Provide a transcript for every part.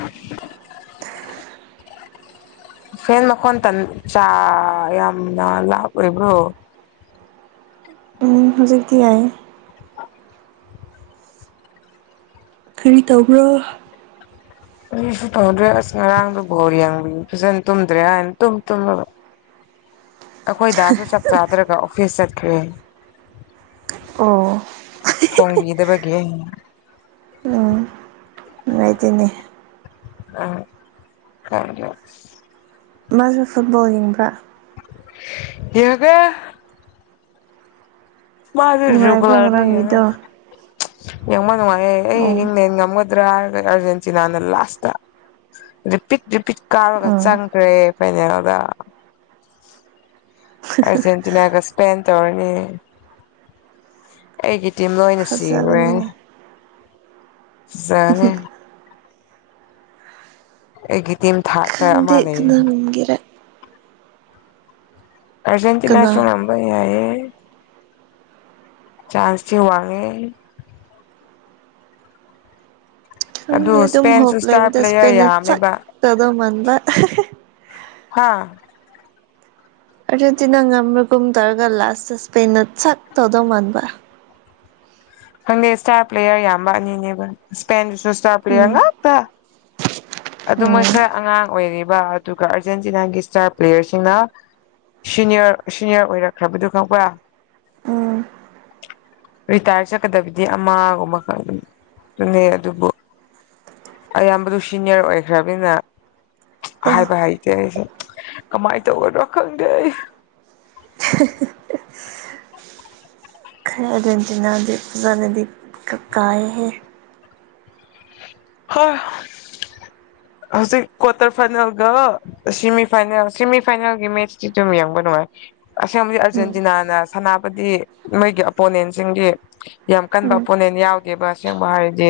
[inaudible] ꯐꯦꯟ ꯃꯈꯣꯟ ꯇꯟ ꯆꯥ ꯌꯥꯝꯅ ꯂꯥꯎꯗ ꯑꯣꯏꯕ꯭ꯔꯣ ꯎꯝ ꯍꯧꯖꯤꯛꯇꯤ ꯌꯥꯢꯌꯦ ꯀꯔꯤ ꯇꯧꯕ꯭ꯔꯣ ꯀꯩꯁꯨ ꯇꯧꯗ꯭ꯔꯦ ꯑꯁ ꯉꯔꯥꯡꯗꯣ ꯕꯣꯜ ꯌꯦꯡꯕ ꯐꯖꯅ ꯇꯨꯝꯗ꯭ꯔꯦ ꯍꯥꯏꯅ ꯇꯨꯝ ꯇꯨꯝꯂꯒ ꯑꯩꯈꯣꯏ ꯗꯥꯁꯨ ꯆꯥꯛ ꯆꯥꯗ꯭ꯔꯒ ꯑꯣꯐꯤꯁ ꯆꯠꯈ꯭ꯔꯦ ꯑꯣ ꯊꯣꯡꯕꯤꯗꯕꯒꯤ ꯑꯩꯅꯥ ꯂꯩꯇꯦꯅꯦ ꯑꯝ ꯀ [unintelligible] ꯃꯥꯁꯨ ꯐꯨꯠꯕꯣꯜ ꯌꯦꯡꯕ꯭ꯔꯥ ꯌꯦꯡꯗꯦ ꯃꯥꯁꯨ [unintelligible] ꯅꯨꯡꯉꯥꯏꯕ꯭ꯔꯥ ꯌꯦꯡꯉꯦ ꯉꯔꯥꯡꯒꯤꯗꯣ ꯌꯦꯡꯕ ꯅꯨꯡꯉꯥꯏꯑꯦ ꯑꯩ ꯑꯣ ꯏꯪꯡꯂꯦꯟ ꯉꯝꯒ ꯇ꯭ꯔꯥ ꯑꯦꯔꯖꯦꯟꯇꯤꯅ ꯂꯥꯁꯇ ꯔꯤꯄꯤꯠ ꯔꯤꯄꯤꯠ ꯀꯥꯎꯔꯒ ꯎꯝ ꯆꯪꯈ꯭ꯔꯦ ꯐꯩꯅꯦꯜꯗ ꯑꯔꯖꯦꯟꯇꯤꯅꯥꯒ ꯁꯄꯦꯟ ꯇꯧꯔꯅꯤ ꯑꯩꯒꯤꯗꯤ ꯂꯣꯏꯅ ꯁꯤꯈ꯭ꯔꯦ ꯐꯖꯕꯅꯤꯅꯦ ꯆꯥꯅꯤ ꯑꯩꯒꯤ ꯇꯤꯝ ꯊꯥꯔꯇ ꯑꯃ ꯂꯩꯌꯦ ꯔ [unintelligible] ꯀꯅꯥ ꯑꯔꯖꯦꯟꯇꯤꯅꯥꯁꯨ ꯉꯝꯕ ꯌꯥꯏꯌꯦ ꯆꯥꯟꯁꯇꯤ ꯋꯥꯡꯉꯦ ꯑꯗꯨ ꯈꯪꯗꯦ ꯑꯗꯨꯝ ꯏꯁꯄꯦꯟꯁꯨ ꯍꯣꯞ ꯏꯁꯇꯥꯔ ꯂꯩꯕꯗ ꯄ꯭ꯂꯦꯌꯔ ꯏꯁꯄꯦꯟꯅ ꯆꯛ ꯌꯥꯝꯃꯦꯕ ꯇꯧꯗꯧ ꯃꯥꯟꯕ ꯍꯥꯥ ꯑꯔꯖꯦꯟꯇꯤꯅ ꯉꯝꯕꯒꯨꯝ ꯇꯧꯔꯒ ꯂꯥꯁꯇ ꯏꯁꯄꯦꯟ ꯁꯛ ꯇꯧꯗꯧ ꯃꯥꯟꯕ ꯈꯪꯗꯦ ꯏꯁꯇꯥꯔ ꯄ꯭ꯂꯦꯌꯔ ꯌꯥꯝ ꯋꯥꯅꯤꯅꯦꯕ ꯏꯁꯄꯦꯟꯗꯨꯁꯨ ꯏꯁꯇꯥꯔ ꯄ꯭ꯂꯦꯌꯔ ꯉꯥꯛꯇ ꯍ [inaudible] ꯑꯗꯨ ꯃꯣꯏ ꯈꯔ ꯑꯉꯥꯡ ꯑꯣꯏꯔꯤꯕ ꯑꯗꯨꯒ ꯑꯥꯔꯖꯦꯟꯇꯤꯅꯥꯒꯤ ꯏꯁꯇꯥꯔ ꯄ꯭ꯂꯦꯌꯔꯁꯤꯡꯅ ꯁꯤꯅꯤꯌꯔ ꯁꯤꯅꯤꯌꯔ ꯑꯣꯏꯔꯛꯈ꯭ꯔꯕꯗꯨ ꯈꯪꯕ꯭ꯔꯥ ꯎꯝ ꯔꯤꯇꯥꯌꯥꯔꯁ ꯆꯛꯀꯗꯕꯗꯤ ꯑꯃꯒꯨꯝꯕ ꯈꯛ ꯑꯅꯤ ꯑꯗꯨꯕꯨ ꯑꯌꯥꯝꯕꯗꯨ ꯁꯤꯅꯤꯌꯔ ꯑꯣꯏꯈ꯭ꯔꯕꯅꯤꯅ ꯑꯣ ꯍꯥꯏꯕ ꯍꯩꯇꯦ ꯑꯩꯁꯦ ꯀꯃꯥꯏꯅ ꯇꯧꯒꯗ꯭ꯔꯣ ꯈꯪꯗꯦ ꯑꯩ [unintelligible] ꯑꯔꯖꯦꯟꯇꯤꯅꯥꯗꯣ ꯐꯖꯥꯅꯗꯤ ꯀꯥ ꯀꯥꯢ ꯍꯦ ꯍꯣꯏ ꯍꯧꯖꯤꯛ ꯀ꯭ꯋꯥꯔꯇꯔ ꯐꯥꯏꯅꯦꯜꯒ ꯁꯤꯃꯤꯐꯥꯏꯅꯦꯜ ꯁꯤꯦꯃꯤꯐꯥꯏꯅꯦꯜꯒꯤ ꯃꯦꯠꯆꯇꯤ ꯑꯗꯨꯝ ꯌꯦꯡꯕ ꯅꯨꯡꯉꯥꯏ ꯑꯁꯦꯡꯕꯗꯤ ꯎꯝ ꯑꯔꯖꯦꯟꯇꯤꯅꯥꯅ ꯁꯥꯟꯅꯕꯗꯤ ꯅꯣꯏꯒꯤ ꯑꯄꯣꯅꯦꯟꯁꯤꯡꯒꯤ ꯌꯥꯝ ꯀꯟꯕ ꯎꯝ ꯑꯣꯄꯣꯅꯦꯟ ꯌꯥꯎꯗꯦꯕ ꯑꯁꯦꯡꯕ ꯍꯥꯏꯔꯗꯤ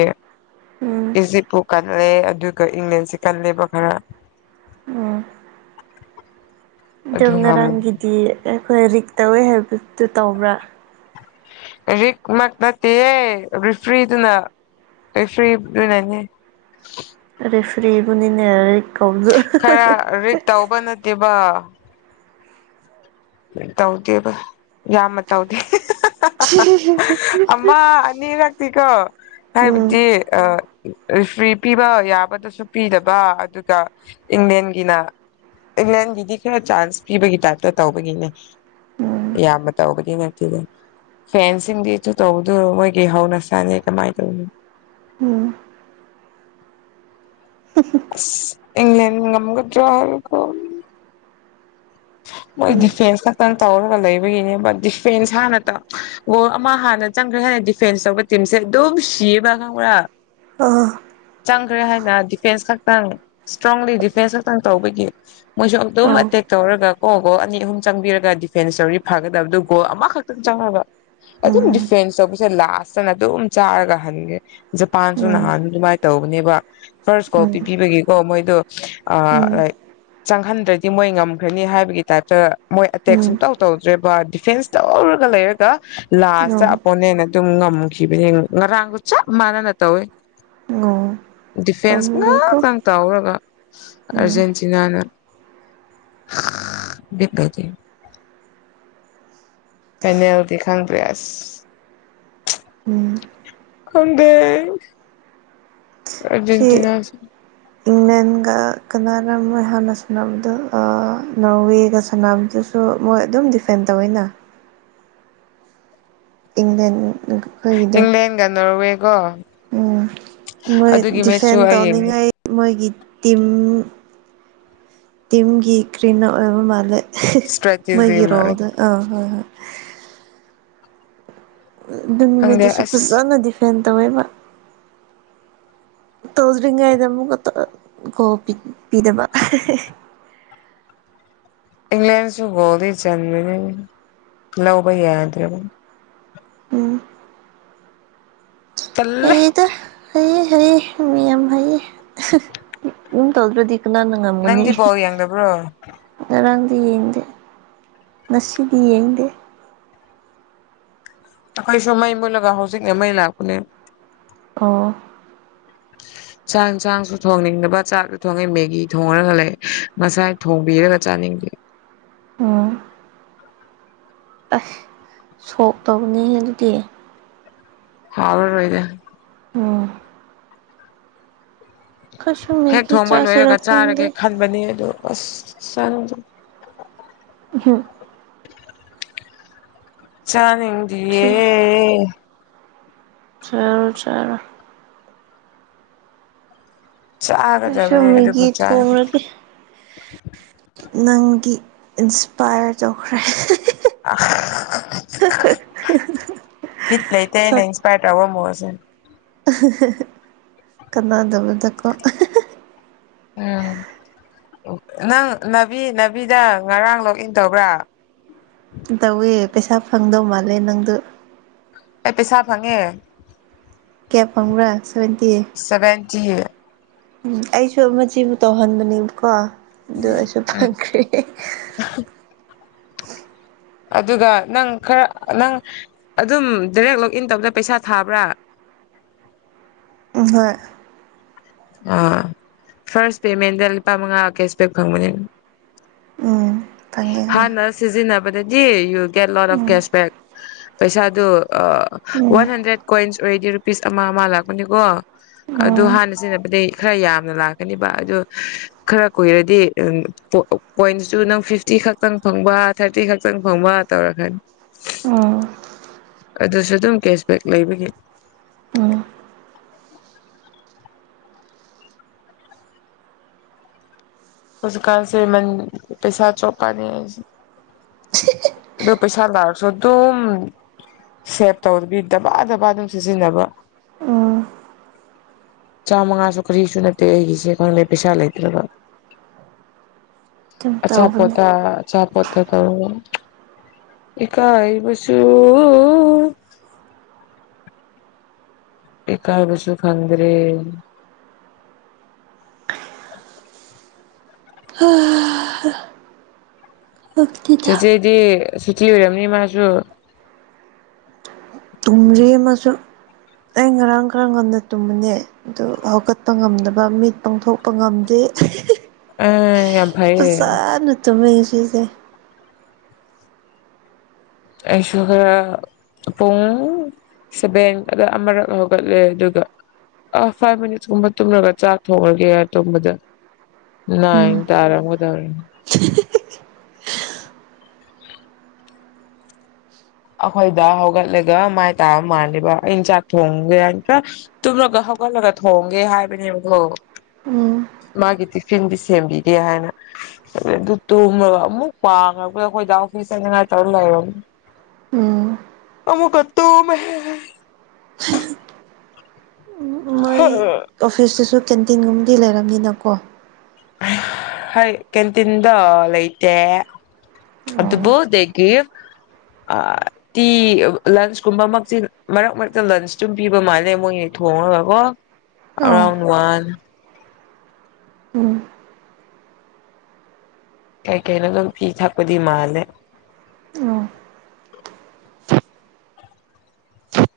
ꯎꯝ ꯏꯖꯤꯞꯄꯨ ꯀꯜꯂꯦ ꯑꯗꯨꯒ ꯏꯪꯂꯦꯟꯁꯤ ꯀꯜꯂꯦꯕ ꯈꯔ ꯎꯝ ꯑꯗꯣ ꯑꯗꯨ ꯉꯝꯃꯨ ꯉꯔꯥꯡꯒꯤꯗꯤ ꯑꯩꯈꯣꯏ ꯔꯤꯛ ꯇꯧꯋꯦ ꯍꯥꯏꯕꯗꯨ ꯇꯧꯕ꯭ꯔꯥ ꯔꯤꯛ ꯃꯛ ꯅꯠꯇꯤꯌꯦ ꯔꯤꯐ꯭ꯔꯤꯗꯨꯅ ꯔꯤꯐ꯭ꯔꯤ ꯗꯨꯅꯅꯤ ꯔꯤꯐ꯭ꯔꯤꯕꯨꯅꯤꯅꯦ ꯈꯔ ꯔꯤꯛ ꯇꯧꯕ ꯅꯠꯇꯦꯕ ꯂꯣꯢ ꯇꯧꯗꯦ ꯌꯥꯝꯃ ꯇꯧꯗꯦ [unintelligible] ꯑꯃ ꯑꯅꯤꯔꯛꯇꯤꯀꯣ ꯎꯝ ꯍꯥꯏꯕꯗꯤ ꯑ ꯔꯤꯐ꯭ꯔꯤ ꯄꯤꯕ ꯌꯥꯕꯗꯁꯨ ꯄꯤꯗꯕ ꯑꯗꯨꯒ ꯏꯪꯂꯦꯟꯒꯤꯅ ꯏꯪꯂꯦꯟꯒꯤꯗꯤ ꯈꯔ ꯆꯥꯟꯁ ꯄꯤꯕꯒꯤ ꯇꯥꯏꯞꯇ ꯇꯧꯕꯅꯤꯅꯦ ꯎꯝ ꯌꯥꯝꯅ ꯇꯧꯕꯗꯤ ꯅꯠꯇꯦꯗ ꯐꯦꯟꯁ ꯁꯤꯡꯗꯤ ꯑꯗꯨ ꯇꯧꯕꯗꯨ ꯃꯣꯏꯒꯤ ꯍꯧꯅꯁꯥꯅꯦ ꯀꯃꯥꯏꯟ ꯇꯧꯅꯤ ꯎꯝ ꯑꯁ ꯏꯪꯂꯦꯟꯅ ꯉꯝꯒꯗ꯭ꯔꯣ ꯀꯣ ꯃꯣꯏ ꯎꯝ ꯗꯤꯐꯦꯟꯁ ꯈꯛꯇꯪ ꯇꯧꯔꯒ ꯂꯩꯕꯒꯤꯅꯦꯕ ꯗꯤꯐꯦꯟꯁ ꯍꯥꯟꯅ ꯇ ꯒꯣꯜ ꯑꯃ ꯍꯥꯟꯅ ꯆꯪꯈ꯭ꯔꯦ ꯍꯥꯏꯅ ꯗꯤꯐꯦꯟꯁ ꯇꯧꯕ ꯇꯤꯝꯁꯦ ꯑꯗꯨꯝ ꯁꯤꯌꯦꯕ ꯈꯪꯕ꯭ꯔꯥ ꯑ ꯆꯪꯈ꯭ꯔꯦ ꯍꯥꯏꯅ ꯗꯤꯐꯦꯟꯁ ꯈꯛꯇꯪ ꯁ꯭ꯇꯔꯣꯡꯂꯤ ꯗꯤꯐꯦꯟꯁ ꯈꯛꯇꯪ ꯇꯧꯕꯒꯤ ꯃꯣꯏꯁꯨ ꯑꯗꯨꯝ ꯑꯧ ꯑꯦꯇꯦꯛ ꯇꯧꯔꯒ ꯀꯣ ꯒꯣꯜ ꯑꯅꯤ ꯑꯍꯨꯝ ꯆꯪꯕꯤꯔꯒ ꯗꯤꯐꯦꯟꯁ ꯇꯧꯔꯤ ꯐꯒꯗꯕꯗꯨ ꯒꯣꯜ ꯑꯃꯈꯛꯇꯪ ꯆꯪꯉꯒ ꯑꯗꯨꯝ ꯎꯝ ꯗꯤꯐꯦꯟꯁ ꯇꯧꯕꯁꯦ ꯂꯥꯁꯇꯅ ꯑꯗꯨꯝ ꯆꯥꯔꯒ ꯍꯟꯒꯦ ꯖꯄꯥꯟꯁꯨ ꯎꯝ ꯅꯍꯥꯟ ꯑꯗꯨꯃꯥꯏ ꯇꯧꯕꯅꯦꯕ ꯐꯥꯔꯁ ꯎꯝ ꯀꯣꯄꯤ ꯄꯤꯕꯒꯤꯀꯣ ꯃꯣꯏꯗꯣ ꯑ ꯎꯝ ꯂꯥꯏꯛ ꯆꯪꯍꯟꯗ꯭ꯔꯗꯤ ꯃꯣꯏ ꯉꯝꯈ꯭ꯔꯅꯤ ꯍꯥꯏꯕ ꯒꯤ ꯇꯥꯏꯞꯇ ꯃꯣꯏ ꯑꯦꯇꯦꯛ ꯎꯝ ꯁꯨꯡꯇꯧ ꯇꯧꯗ꯭ꯔꯦꯕ ꯗꯤꯐꯦꯟꯁ ꯇꯧꯔꯒ ꯂꯩꯔꯒ ꯂꯥꯁꯇ ꯎꯝ ꯑꯄꯣꯅꯦꯟꯅ ꯑꯗꯨꯝ ꯉꯝꯈꯤꯕꯅꯦ ꯉꯔꯥꯡꯒ ꯆꯞ ꯃꯥꯟꯅꯅ ꯇꯧꯋꯦ ꯎꯝ ꯗꯤꯐꯦꯟꯁ ꯄꯥꯝꯃꯨꯏꯀꯣ [unintelligible] ꯇꯥꯎꯔꯒ ꯎꯝ ꯑꯥꯔꯖꯦꯟꯇꯤꯅꯥꯅ [unintelligible] [unintelligible] ꯐꯥꯢꯅꯦꯜꯗꯤ ꯈꯪꯗ꯭ꯔꯦ ꯑꯁ ꯎꯝ ꯈꯪꯗꯦ ꯑꯥꯔꯖꯦꯟꯇꯤꯅꯥꯁꯦ ꯑꯦꯟꯒ ꯀꯅꯥꯔꯥ ꯃꯣꯢ ꯍꯥꯟꯅ ꯁꯥꯟꯅꯕꯗꯨ ꯑ ꯅꯣꯔꯋꯦꯒ ꯁꯥꯟꯅꯕꯗꯨ ꯗꯣ ꯃꯣꯏ ꯑꯗꯨꯝ ꯗꯤꯐꯦꯟ ꯇꯧꯋꯦꯅ ꯏꯪꯂꯦꯟꯒ ꯏꯪꯂꯦꯟꯒ ꯅꯣꯔꯋꯦꯒꯣ ꯎꯝ ꯃꯣꯏ ꯑꯗꯨꯒꯤ ꯃꯦꯠꯁꯁꯨ ꯗꯤꯐꯦꯟ ꯑꯩ ꯌꯦꯡꯗꯦ ꯇꯧꯅꯤꯡꯉꯥꯏ ꯃꯣꯏꯒꯤ ꯇꯤꯝ ꯇꯤꯝꯒꯤ ꯀ꯭ꯔꯤꯅꯣ ꯑꯣꯏꯕ ꯃꯥꯜꯂꯦ ꯏꯁꯇ꯭ꯔꯦꯇꯤꯖꯤ ꯃꯣꯏꯒꯤ ꯃꯥꯜꯂꯦ ꯔꯣꯗ ꯑ ꯍꯣꯏ ꯍꯣꯢ ꯑꯗꯨ ꯈꯪꯗꯦ ꯅꯨꯃꯤꯠꯗꯨꯁꯨ ꯑꯁ ꯐꯖꯅ ꯗꯤꯐꯦꯟ ꯇꯧꯋꯦꯕ ꯇꯧꯗ꯭ꯔꯤꯉꯩꯗ ꯑꯃꯨꯛꯀ ꯇꯣ ꯒꯣꯜ ꯄꯤ ꯄꯤꯗꯕ ꯏꯪꯂꯦꯟꯁꯨ ꯒꯣꯜꯗꯤ ꯆꯟꯕꯅꯦ ꯂꯧꯕ ꯌꯥꯗ꯭ꯔꯕ ꯎꯝ ꯇꯜꯂꯦ ꯇꯥ ꯍꯩꯌꯦ ꯍꯩꯌꯦ ꯃꯤ ꯌꯥꯝ ꯍꯩꯌꯦ ꯑꯗꯨꯝ ꯇꯧꯗ꯭ꯔꯗꯤ ꯀꯅꯥꯅ ꯉꯝꯒꯅꯤ ꯅꯪꯗꯤ ꯕꯣꯜ ꯌꯦꯡꯗꯕ꯭ꯔꯣ ꯉꯔꯥꯡꯗꯤ ꯌꯦꯡꯗꯦ ꯉꯁꯤꯗꯤ ꯌꯦꯡꯗꯦ ꯑꯩꯈꯣꯏꯁꯨ ꯃꯩ ꯃꯨꯠꯂꯒ ꯍꯧꯖꯤꯛꯅ ꯃꯩ ꯂꯥꯛꯄꯅꯦ ꯑꯣ [inaudible] ꯆꯥꯛ ꯆꯥꯡꯁꯨ ꯊꯣꯡꯅꯤꯡꯗꯕ ꯆꯥꯛꯁꯨ ꯊꯣꯡꯉꯦ ꯃꯦꯒꯤ ꯊꯣꯡꯔꯒ ꯂꯩ ꯉꯁꯥꯏ ꯊꯣꯡꯕꯤꯔꯒ ꯆꯥꯅꯤꯡꯗꯦ ꯎꯝ ꯑꯁ ꯁꯣꯛ ꯇꯧꯕꯅꯤ ꯑꯗꯨꯗꯤ ꯍꯥꯎꯔꯔꯣꯏꯗ ꯎꯝ ꯑꯩꯈꯣꯏꯁꯨ ꯍꯦꯛ ꯃꯦꯒꯤ ꯊꯣꯡꯕ ꯆꯥꯁꯤꯔ ꯂꯣꯏꯔꯒ ꯈꯪꯗꯦ ꯆꯥꯔꯒꯦ ꯈꯟꯕꯅꯦ ꯑꯗꯨ ꯑꯁ ꯆꯥꯅꯤꯡꯗꯦ ꯑꯍꯝ ꯆꯥꯅꯤꯡꯗꯤꯌꯦ ꯆꯔꯣ ꯆꯔꯣ ꯑꯩꯁꯨ ꯆꯥꯒꯗꯕꯅꯦ ꯑꯗꯨꯕꯨ ꯃꯦꯒꯤ ꯆꯥꯅꯤꯡ ꯊꯣꯡꯔꯒꯦ ꯅꯪꯒꯤ ꯏꯟꯁꯄꯥꯌꯔ ꯇꯧꯈ꯭ꯔꯦ ꯍꯥ ꯍ ꯍ ꯑꯍꯥ ꯍꯥ ꯍ ꯕꯤꯠ ꯂꯩꯇꯦꯅꯦ ꯏꯟꯁꯄꯌꯔ ꯇꯧ [unintelligible] ꯑꯍꯥ ꯍꯥ ꯍ ꯀꯅꯥꯗꯕꯗ ꯀꯣꯛ ꯎꯝ ꯅꯪ ꯅꯥꯕꯤ ꯅꯥꯕꯤꯗ ꯉꯔꯥꯡ ꯂꯣꯛ ꯏꯟ ꯇꯧꯕ꯭ꯔꯥ ꯇꯧꯋꯦ ꯄꯩꯁꯥ ꯐꯪꯗꯧ ꯃꯥꯜꯂꯦ ꯅꯪꯗꯣ ꯑꯩ ꯄꯩꯁꯥ ꯐꯪꯉꯦ ꯀꯌꯥ ꯐꯪꯕ꯭ꯔꯥ ꯁꯕꯦꯟꯇꯤ ꯁꯚꯦꯟꯇꯤ ꯎꯝ ꯑꯩꯁꯨ ꯃꯆꯦꯕꯨ ꯇꯧꯍꯟꯕꯅꯦꯕꯀꯣ ꯑꯗꯨ ꯑꯩꯁꯨ ꯐꯪꯈ꯭ꯔꯦ ꯑꯍꯥ ꯑꯗꯨꯒ ꯅꯪ ꯈꯔ ꯅꯪ ꯑꯗꯨꯝ ꯗꯥꯏꯔꯦꯛ ꯂꯣꯛ ꯏꯟ ꯇꯧꯕꯗ ꯄꯩꯁꯥ ꯊꯥꯕ꯭ꯔꯥ ꯎꯝ ꯍꯣꯏ ꯑꯥ ꯐꯥꯔꯁ ꯄꯦꯃꯦꯟꯗ ꯂꯨꯄꯥ ꯃꯉꯥ ꯀꯦꯁꯕꯦꯛ ꯐꯪꯕꯅꯦ ꯎꯝ ꯐꯪꯉꯦ ꯍꯣꯏ ꯍꯥꯟꯅ ꯁꯤꯖꯤꯟꯅꯕꯗꯗꯤ you get lot of um cashback ꯄꯩꯁꯥꯗꯨ ꯑꯥ ꯎꯝ ꯋꯥꯟ ꯍꯟꯗ꯭ꯔꯦꯠ ꯀꯣꯏꯟꯁ ꯑꯣꯏꯔꯗꯤ ꯔꯨꯄꯤꯁ ꯑꯃ ꯑꯃ ꯂꯥꯛꯄꯅꯤꯀꯣ ꯑꯗꯨ ꯎꯝ ꯍꯥꯟꯅ ꯁꯤꯖꯤꯟꯅꯕꯗꯩ ꯈꯔ ꯌꯥꯝꯅ ꯂꯥꯛꯀꯅꯤꯕ ꯑꯗꯨ ꯈꯔ ꯀꯨꯏꯔꯗꯤ ꯑꯝ ꯄꯣ ꯄꯣꯏꯟꯇꯨꯁꯨ ꯅꯪ ꯐꯤꯞ ꯇꯤ ꯈꯛꯇꯪ ꯐꯪꯕ ꯊꯥꯔꯇꯤ ꯈꯛꯇꯪ ꯐꯪꯕ ꯇꯧꯔꯛꯀꯅꯤ ꯎꯝ ꯑꯗꯨꯁꯨ ꯑꯗꯨꯝ ꯀꯦꯁꯕꯦꯛ ꯂꯩꯕꯒꯤ ꯎꯝ ꯑꯣꯖꯤꯀꯥꯁꯦ ꯃꯟ ꯄꯩꯁꯥ ꯆꯣꯞꯄꯥꯅꯦ ꯑꯩꯖꯦ ꯑꯗꯨ ꯄꯩꯁꯥ ꯂꯥꯛꯔꯁꯨ ꯑꯗꯨꯝ ꯁꯦꯚ ꯇꯧꯗꯕꯤ ꯗꯕꯥ ꯗꯥꯕ ꯑꯗꯨꯝ ꯁꯤꯖꯤꯟꯅꯕ ꯎꯝ ꯆꯥꯝꯃꯉꯥꯁꯨ ꯀꯔꯤꯁꯨ ꯅꯠꯇꯦ ꯑꯩꯒꯤꯁꯦ ꯈꯪꯗꯦ ꯄꯩꯁꯥ ꯂꯩꯇ꯭ꯔꯒ ꯑꯗꯨꯝ ꯇꯧꯕꯅꯦ ꯑꯆꯥꯄꯣꯠꯇꯥ ꯑꯆꯥꯄꯣꯠꯇꯥ ꯀꯣ ꯏꯀꯥꯏꯕꯁꯨ ꯏꯀꯥꯏꯕꯁꯨ ꯈꯪꯗ꯭ꯔꯦ ꯂꯨꯞꯇꯤꯗ ꯗꯤ ꯁꯨꯇꯤ ꯑꯣꯏꯔꯝꯅꯤ ꯃꯥꯁꯨ ꯇꯨꯝꯔꯤ ꯑꯃꯁꯨ ꯑꯩ ꯉꯔꯥꯡ ꯈꯔ ꯉꯟꯅ ꯇꯨꯝꯕꯅꯦ ꯑꯗꯨ ꯍꯧꯒꯠꯄ ꯉꯝꯗꯕ ꯃꯤꯠ ꯄꯥꯡꯊꯣꯛꯄ ꯉꯝꯗꯦ ꯑ ꯍꯥ ꯍꯥ ꯑꯦ ꯌꯥꯝ ꯐꯩꯌꯦ ꯐꯖꯟꯅ ꯇꯨꯝꯃꯦ ꯉꯁꯤꯁꯦ ꯑꯩꯁꯨ ꯈꯔꯥ ꯄꯨꯡ ꯁꯦꯕꯦꯟ ꯑꯗ ꯑꯃꯔꯛ ꯍꯧꯒꯠꯂꯦ ꯑꯗꯨꯒ ꯑꯥ ꯐꯥꯏꯚ ꯃꯤꯅꯤꯠꯁ ꯀꯨꯝꯕ ꯇꯨꯝꯔꯒ ꯆꯥꯛ ꯊꯣꯡꯉꯒꯦ ꯇꯨꯝꯕꯗ ꯅꯥꯏꯟ ꯎꯝ ꯇꯥꯔꯝꯒꯗꯧꯔꯦ ꯑꯩꯈꯣꯏ ꯗꯥ ꯍꯧꯒꯠꯂꯒ ꯃꯥꯏ ꯇꯥꯕ ꯃꯥꯜꯂꯦꯕ ꯑꯩꯅ ꯆꯥꯛ ꯊꯣꯡꯒꯦ ꯍꯥꯏꯇꯥꯅ ꯇꯨꯝꯂꯒ ꯍꯧꯒꯠꯂꯒ ꯊꯣꯡꯒꯦ ꯍꯥꯏꯕꯅꯦꯕꯒꯣ ꯎꯝ ꯃꯥꯒꯤ ꯇꯤꯐꯤꯟꯗꯤ ꯁꯦꯝꯕꯤꯒꯦ ꯍꯥꯏꯅ ꯑꯗꯨ ꯇꯨꯝꯃꯒ ꯑꯃꯨꯛ ꯄꯥꯈ꯭ꯔꯕ ꯑꯩꯈꯣꯏ ꯗꯥ ꯑꯣꯐꯤꯁ ꯆꯠꯅꯉꯥꯏ ꯇꯧꯔ ꯂꯩꯔꯝ ꯎꯝ ꯑꯃꯨꯛꯀ ꯇꯨꯝꯃꯦꯍꯦ ꯃꯣꯏ [unintelligible] ꯑꯣꯐꯤꯁꯇꯁꯨ ꯀꯦꯟꯇꯤꯟꯒꯨꯝꯕꯗꯤ ꯂꯩꯔꯝꯅꯤꯅꯀꯣ ꯍꯣꯏ ꯀꯦꯟꯇꯤꯟꯗꯣ ꯂꯩꯩꯇꯦ ꯑꯣ ꯑꯗꯨꯕꯨ ꯗꯦꯒꯤ ꯑꯥ ꯇꯤ ꯂꯟꯁ ꯀꯨꯝꯕ ꯃꯛꯆꯤꯜ ꯃꯔꯛ ꯃꯔꯛꯇ ꯂꯟꯁꯇꯨꯝ ꯄꯤꯕ ꯃꯥꯜꯂꯦ ꯃꯣꯏꯒꯤ ꯊꯣꯡꯉꯒ ꯀꯣ ꯑꯣ ꯑꯔꯥꯎꯟ ꯋꯥꯟ ꯎꯝ ꯀꯩ ꯀꯩꯅꯣ ꯑꯗꯨꯝ ꯄꯤ ꯊꯛꯄꯗꯤ ꯃꯥꯜꯂꯦ ꯑꯝ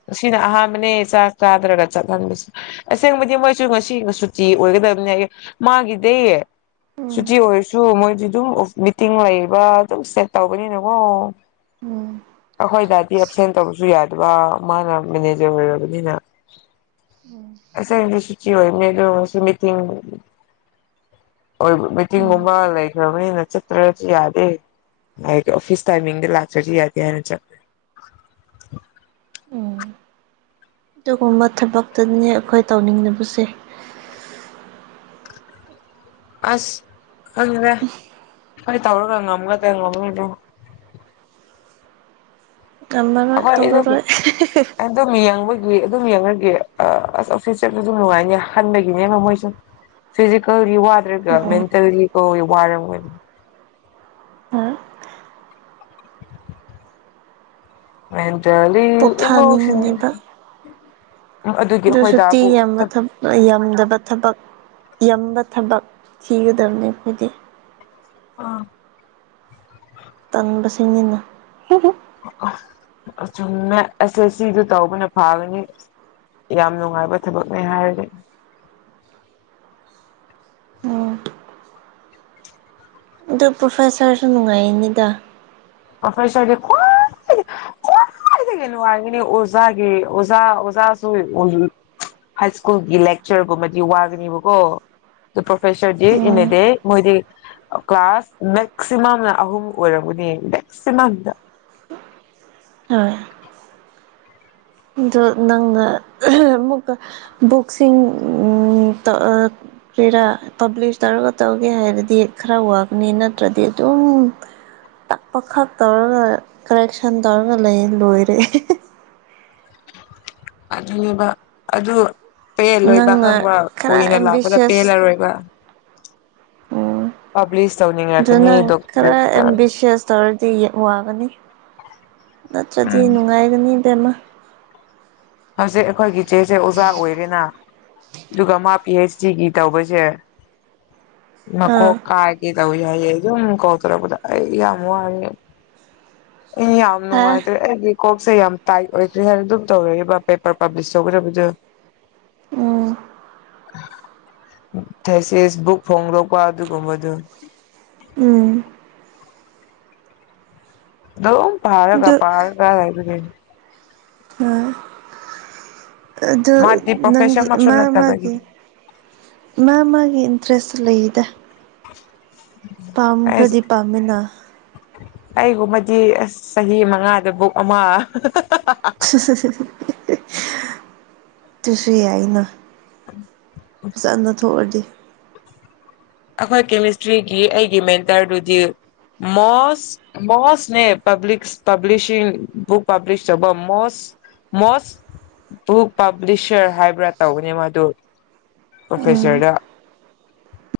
ꯉꯁꯤꯅ ꯑꯥꯍꯥꯟꯕꯅꯦ ꯆꯥꯛ ꯆꯥꯗ꯭ꯔꯒ ꯆꯠꯍꯜꯕꯁꯤ ꯑꯁꯦꯡꯕꯗꯤ ꯃꯣꯏꯁꯨ ꯉꯁꯤ ꯁꯨꯇꯤ ꯑꯣꯏꯒꯗꯝꯅꯦꯌꯦ ꯃꯥꯒꯤꯗꯤ ꯎꯝ ꯁꯨꯇꯤ ꯑꯣꯏꯔꯁꯨ ꯃꯣꯏꯗꯤ ꯑꯗꯨꯝ ꯑꯣꯐ ꯃꯤꯇꯤꯡ ꯂꯩꯕ ꯑꯗꯨꯝ ꯁꯦꯠ ꯇꯧꯕꯅꯤꯅꯀꯣ [inaudible] ꯑꯩꯈꯣꯏ ꯗꯥꯗꯤ ꯑꯦꯞꯁꯦꯟ ꯇꯧꯕꯁꯨ ꯌꯥꯗꯕꯥ ꯃꯥꯅ ꯃꯦꯅꯦꯖꯔ ꯑꯣꯏꯔꯕꯅꯤꯅ ꯎꯝ ꯉꯁꯥꯏꯗꯤ ꯁꯨꯇꯤ ꯑꯣꯏꯕꯅꯦꯗꯣ ꯉꯁꯤ ꯃꯤꯇꯤꯡ ꯑꯣꯏ ꯎꯝ ꯃꯤꯇꯤꯡꯒꯨꯝꯕ ꯂꯩꯈ꯭ꯔꯕꯅꯤꯅ ꯆꯠꯇ꯭ꯔꯖꯨ ꯌꯥꯗꯦ ꯍꯥꯏꯗꯤ ꯑꯣꯐꯤꯁ ꯇꯥꯏꯃꯤꯡꯗ ꯂꯥꯛꯇ꯭ꯔꯗꯤ ꯌꯥꯗꯦ ꯍꯥꯏꯅ ꯆꯠ ꯎꯝ ꯑꯗꯨꯒꯨꯝꯕ ꯊꯕꯛꯇꯨꯅꯤꯅꯦ ꯑꯩꯈꯣꯏ ꯇꯧꯅꯤꯡꯗꯕꯁꯦ ꯑꯁ ꯈꯪꯗꯦ ꯑꯈꯣꯏ ꯇꯧꯔꯒ ꯉꯝꯒꯗ꯭ꯔ ꯉꯝꯔꯣꯏꯗ꯭ꯔ ꯇꯝꯃꯔꯣꯏ ꯑꯩꯈꯣꯏ ꯑꯗꯨꯝ ꯇꯧꯔꯔꯣꯏ ꯑꯗꯨꯝ ꯌꯦꯡꯕꯒꯤ ꯑꯗꯨꯝ ꯌꯦꯡꯔꯒꯦ ꯑꯥ ꯑꯁ ꯑꯣꯐꯤꯁ ꯆꯠꯄꯗꯨ ꯅꯨꯡꯉꯥꯏꯅꯦ ꯈꯟꯕꯒꯤꯅꯦꯕ ꯃꯣꯏꯁꯨ ꯐꯤꯖꯤꯀꯦꯜꯒꯤ ꯋꯥꯗ꯭ꯔꯒ ꯎꯝ ꯃꯦꯟꯇꯦꯜꯂꯤ ꯀꯣꯒꯤ ꯋꯥꯔꯝꯒꯅꯤ ꯃꯦꯟꯇꯦꯜꯂꯤ ꯏꯃꯣꯁꯟ ꯄꯣꯊꯥꯅꯤꯡꯉꯅꯦꯕ ꯑꯗꯨꯒꯤ ꯑꯩꯈꯣꯏ ꯗꯥꯕꯨ ꯀꯛ ꯅꯣꯏ ꯌꯥꯝꯗꯕ ꯊꯕꯛ ꯌꯝꯕ ꯊꯕꯛ ꯊꯤꯒꯗꯝꯅꯦ ꯑꯩꯈꯣꯏꯗꯤ ꯑꯥ ꯇꯟꯕꯁꯤꯅꯤꯅꯦ ꯑꯁ ꯆꯨꯝꯃꯦ ꯑꯦꯁ ꯑꯦꯁ ꯁꯤꯗꯨ ꯇꯧꯕꯅ ꯐꯥꯒꯅꯤ ꯌꯥꯝ ꯅꯨꯡꯉꯥꯏꯕ ꯊꯕꯛꯅꯦ ꯍꯥꯏꯔꯗꯤ ꯎꯝ ꯑꯗꯣ ꯄ꯭ꯔꯣꯐꯦꯁꯥꯔꯁꯨ ꯅꯨꯡꯉꯥꯏꯅꯤꯗ ꯄ꯭ꯔꯣꯐꯦꯁꯥꯔꯗꯤ ꯈ꯭ꯋꯥꯏꯗꯒꯤ ꯈ꯭ꯋꯥꯏꯗꯒꯤ ꯅꯨꯡꯉꯥꯏꯕꯤꯅꯦ ꯑꯣꯖꯥꯒꯤ ꯑꯣꯖꯥ ꯑꯣꯖꯥꯁꯨ [unintelligible] ꯍꯥꯏ ꯁ꯭ꯀꯨꯜꯒꯤ ꯂꯦꯛꯆꯥꯔꯒꯨꯝꯕꯗꯤ ꯋꯥꯒꯅꯤꯕꯀꯣ ꯇꯣ ꯄ꯭ꯔꯣꯐꯦꯁꯥꯔꯗꯤ ꯎꯝ ꯏꯟꯑꯦꯗꯦ ꯃꯣꯏꯗꯤ ꯀ꯭ꯂꯥꯁ ꯃꯦꯛꯁꯤꯃꯝꯅ ꯑꯍꯨꯝ ꯑꯣꯏꯔꯝꯒꯅꯤ ꯃꯦꯛꯁꯤꯃꯝꯗ ꯍꯣꯢ ꯗꯣ ꯅꯪꯆ ꯑꯃꯨꯛꯀ ꯕꯨꯛꯁꯤꯡ ꯎꯝ ꯇꯥ ꯑꯥ ꯄꯦꯔꯥ ꯄꯕ꯭ꯂꯤꯁ ꯇꯧꯔꯒ ꯇꯧꯒꯦ ꯍꯥꯏꯔꯗꯤ ꯈꯔ ꯋꯥꯒꯅꯤ ꯅꯠꯇ꯭ꯔꯗꯤ ꯑꯗꯨꯝ ꯇꯥꯛꯄꯈꯛ ꯇꯧꯔꯒ ꯀꯔꯦꯛꯁꯟ ꯇꯧꯔꯒ ꯂꯩ ꯂꯣꯏꯔꯦ ꯑꯗꯨꯅꯤꯕ ꯑꯗꯨ ꯄꯦꯜꯂꯣꯏꯕ ꯅꯪꯅ ꯈꯪꯕ꯭ꯔꯥ ꯈꯔ ꯀꯨꯏꯅ ꯂꯥꯛꯄꯗ ꯑꯦꯝꯕꯤꯁꯤꯌꯁ ꯄꯦꯜꯂꯔꯣꯏꯕ ꯎꯝ ꯄꯥꯕ꯭ꯂꯤꯁ ꯑꯗꯨ ꯇꯧꯅꯤꯡꯉꯛꯀꯅꯤ ꯅꯪ ꯈꯔ ꯗꯣꯛꯇꯔꯦꯠ ꯑꯦꯝꯕꯤꯁ꯭ꯌꯁ ꯇꯧꯔꯗꯤ ꯋꯥꯒꯅꯤ ꯅꯠꯇ꯭ꯔꯗꯤ ꯅꯨꯡꯉꯥꯏꯒꯅꯤ ꯏꯕꯦꯝꯃ ꯍꯧꯖꯤꯛ ꯑꯈꯣꯏꯒꯤ ꯏꯆꯦꯁꯦ ꯑꯣꯖꯥ ꯑꯣꯏꯔꯦꯅꯥ ꯑꯗꯨꯒ ꯃꯥ ꯄꯤ ꯍꯩꯁ ꯗꯤ ꯒꯤ ꯇꯧꯕꯁꯦ ꯃꯀꯣꯛ ꯑꯥ ꯀꯥꯏꯒꯦ ꯇꯧꯋꯤ ꯍꯥꯏꯌꯦ ꯑꯗꯨꯝ ꯀꯣꯜ ꯇꯧꯔꯛꯄꯗ ꯑꯩ ꯌꯥꯝ ꯋꯥꯢꯌꯦ ꯑꯩ ꯌꯥꯝ ꯍꯥ ꯅꯨꯡꯉꯥꯏꯇ꯭ꯔꯦ ꯑꯩꯒꯤ ꯀꯣꯛꯁꯦ ꯌꯥꯝ ꯇꯥꯏꯠ ꯑꯣꯏꯈ꯭ꯔꯦ ꯍꯥꯏꯅ ꯑꯗꯨꯝ ꯇꯧꯔꯛꯑꯕ ꯄꯦꯄꯔ ꯄꯥꯕ꯭ꯂꯤꯁ ꯇꯧꯒꯗꯕꯗꯨ ꯎꯝ ꯊꯦꯁꯤꯁ ꯕꯨꯛ ꯐꯣꯡꯗꯣꯛꯄ ꯑꯗꯨꯒꯨꯝꯕꯗꯨ ꯎꯝ ꯗꯨꯝ ꯄꯥꯔꯒ ꯑꯗꯨ ꯄꯥꯔꯒ [unintelligible] ꯑꯗꯨ ꯃꯥꯗꯤ ꯅꯪꯒꯤ ꯄ꯭ꯔꯣꯐꯦꯁꯔꯃꯛꯁꯨ ꯑꯃ ꯃꯥꯒꯤ ꯅꯠꯇꯕꯒꯤꯅꯤ ꯢꯃꯥ ꯃꯥꯒꯤ ꯏꯟꯇ꯭ꯔꯦꯁꯇ ꯂꯩꯗ ꯑꯩꯁ ꯄꯥꯝꯈ꯭ꯔꯗꯤ ꯄꯥꯝꯃꯤꯅ ꯑꯩꯒꯨꯝꯕꯗꯤ ꯑꯁ ꯆꯍꯤ ꯃꯉꯥꯗ ꯕꯨꯛ ꯑꯃ [unintelligible] [unintelligible] ꯇꯨꯁꯨ ꯌꯥꯏꯌꯦꯅ ꯐꯖꯟ ꯂꯧꯊꯣꯛꯔꯗꯤ ꯑꯈꯣꯏ ꯀꯦꯃꯦꯁꯇ꯭ꯔꯤꯒꯤ ꯑꯩꯒꯤ ꯃꯦꯟꯇꯔꯗꯨꯗꯤ ꯃꯣꯁ ꯃꯣꯁꯅꯦ ꯄꯕ꯭ꯂꯤꯛꯁ ꯄꯕ꯭ꯂꯤꯁꯤꯡ ꯕꯨꯛ ꯄꯕ꯭ꯂꯤꯁ ꯇꯧꯕ ꯃꯣꯁ ꯃꯣꯁ ꯕꯨꯛ ꯄꯕ꯭ꯂꯤꯁꯔ ꯍꯥꯏꯕ꯭ꯔꯥ ꯇꯧꯕꯅꯦ ꯃꯥꯗꯨ ꯎꯝ ꯄ꯭ꯔꯣꯐꯦꯁꯔꯗ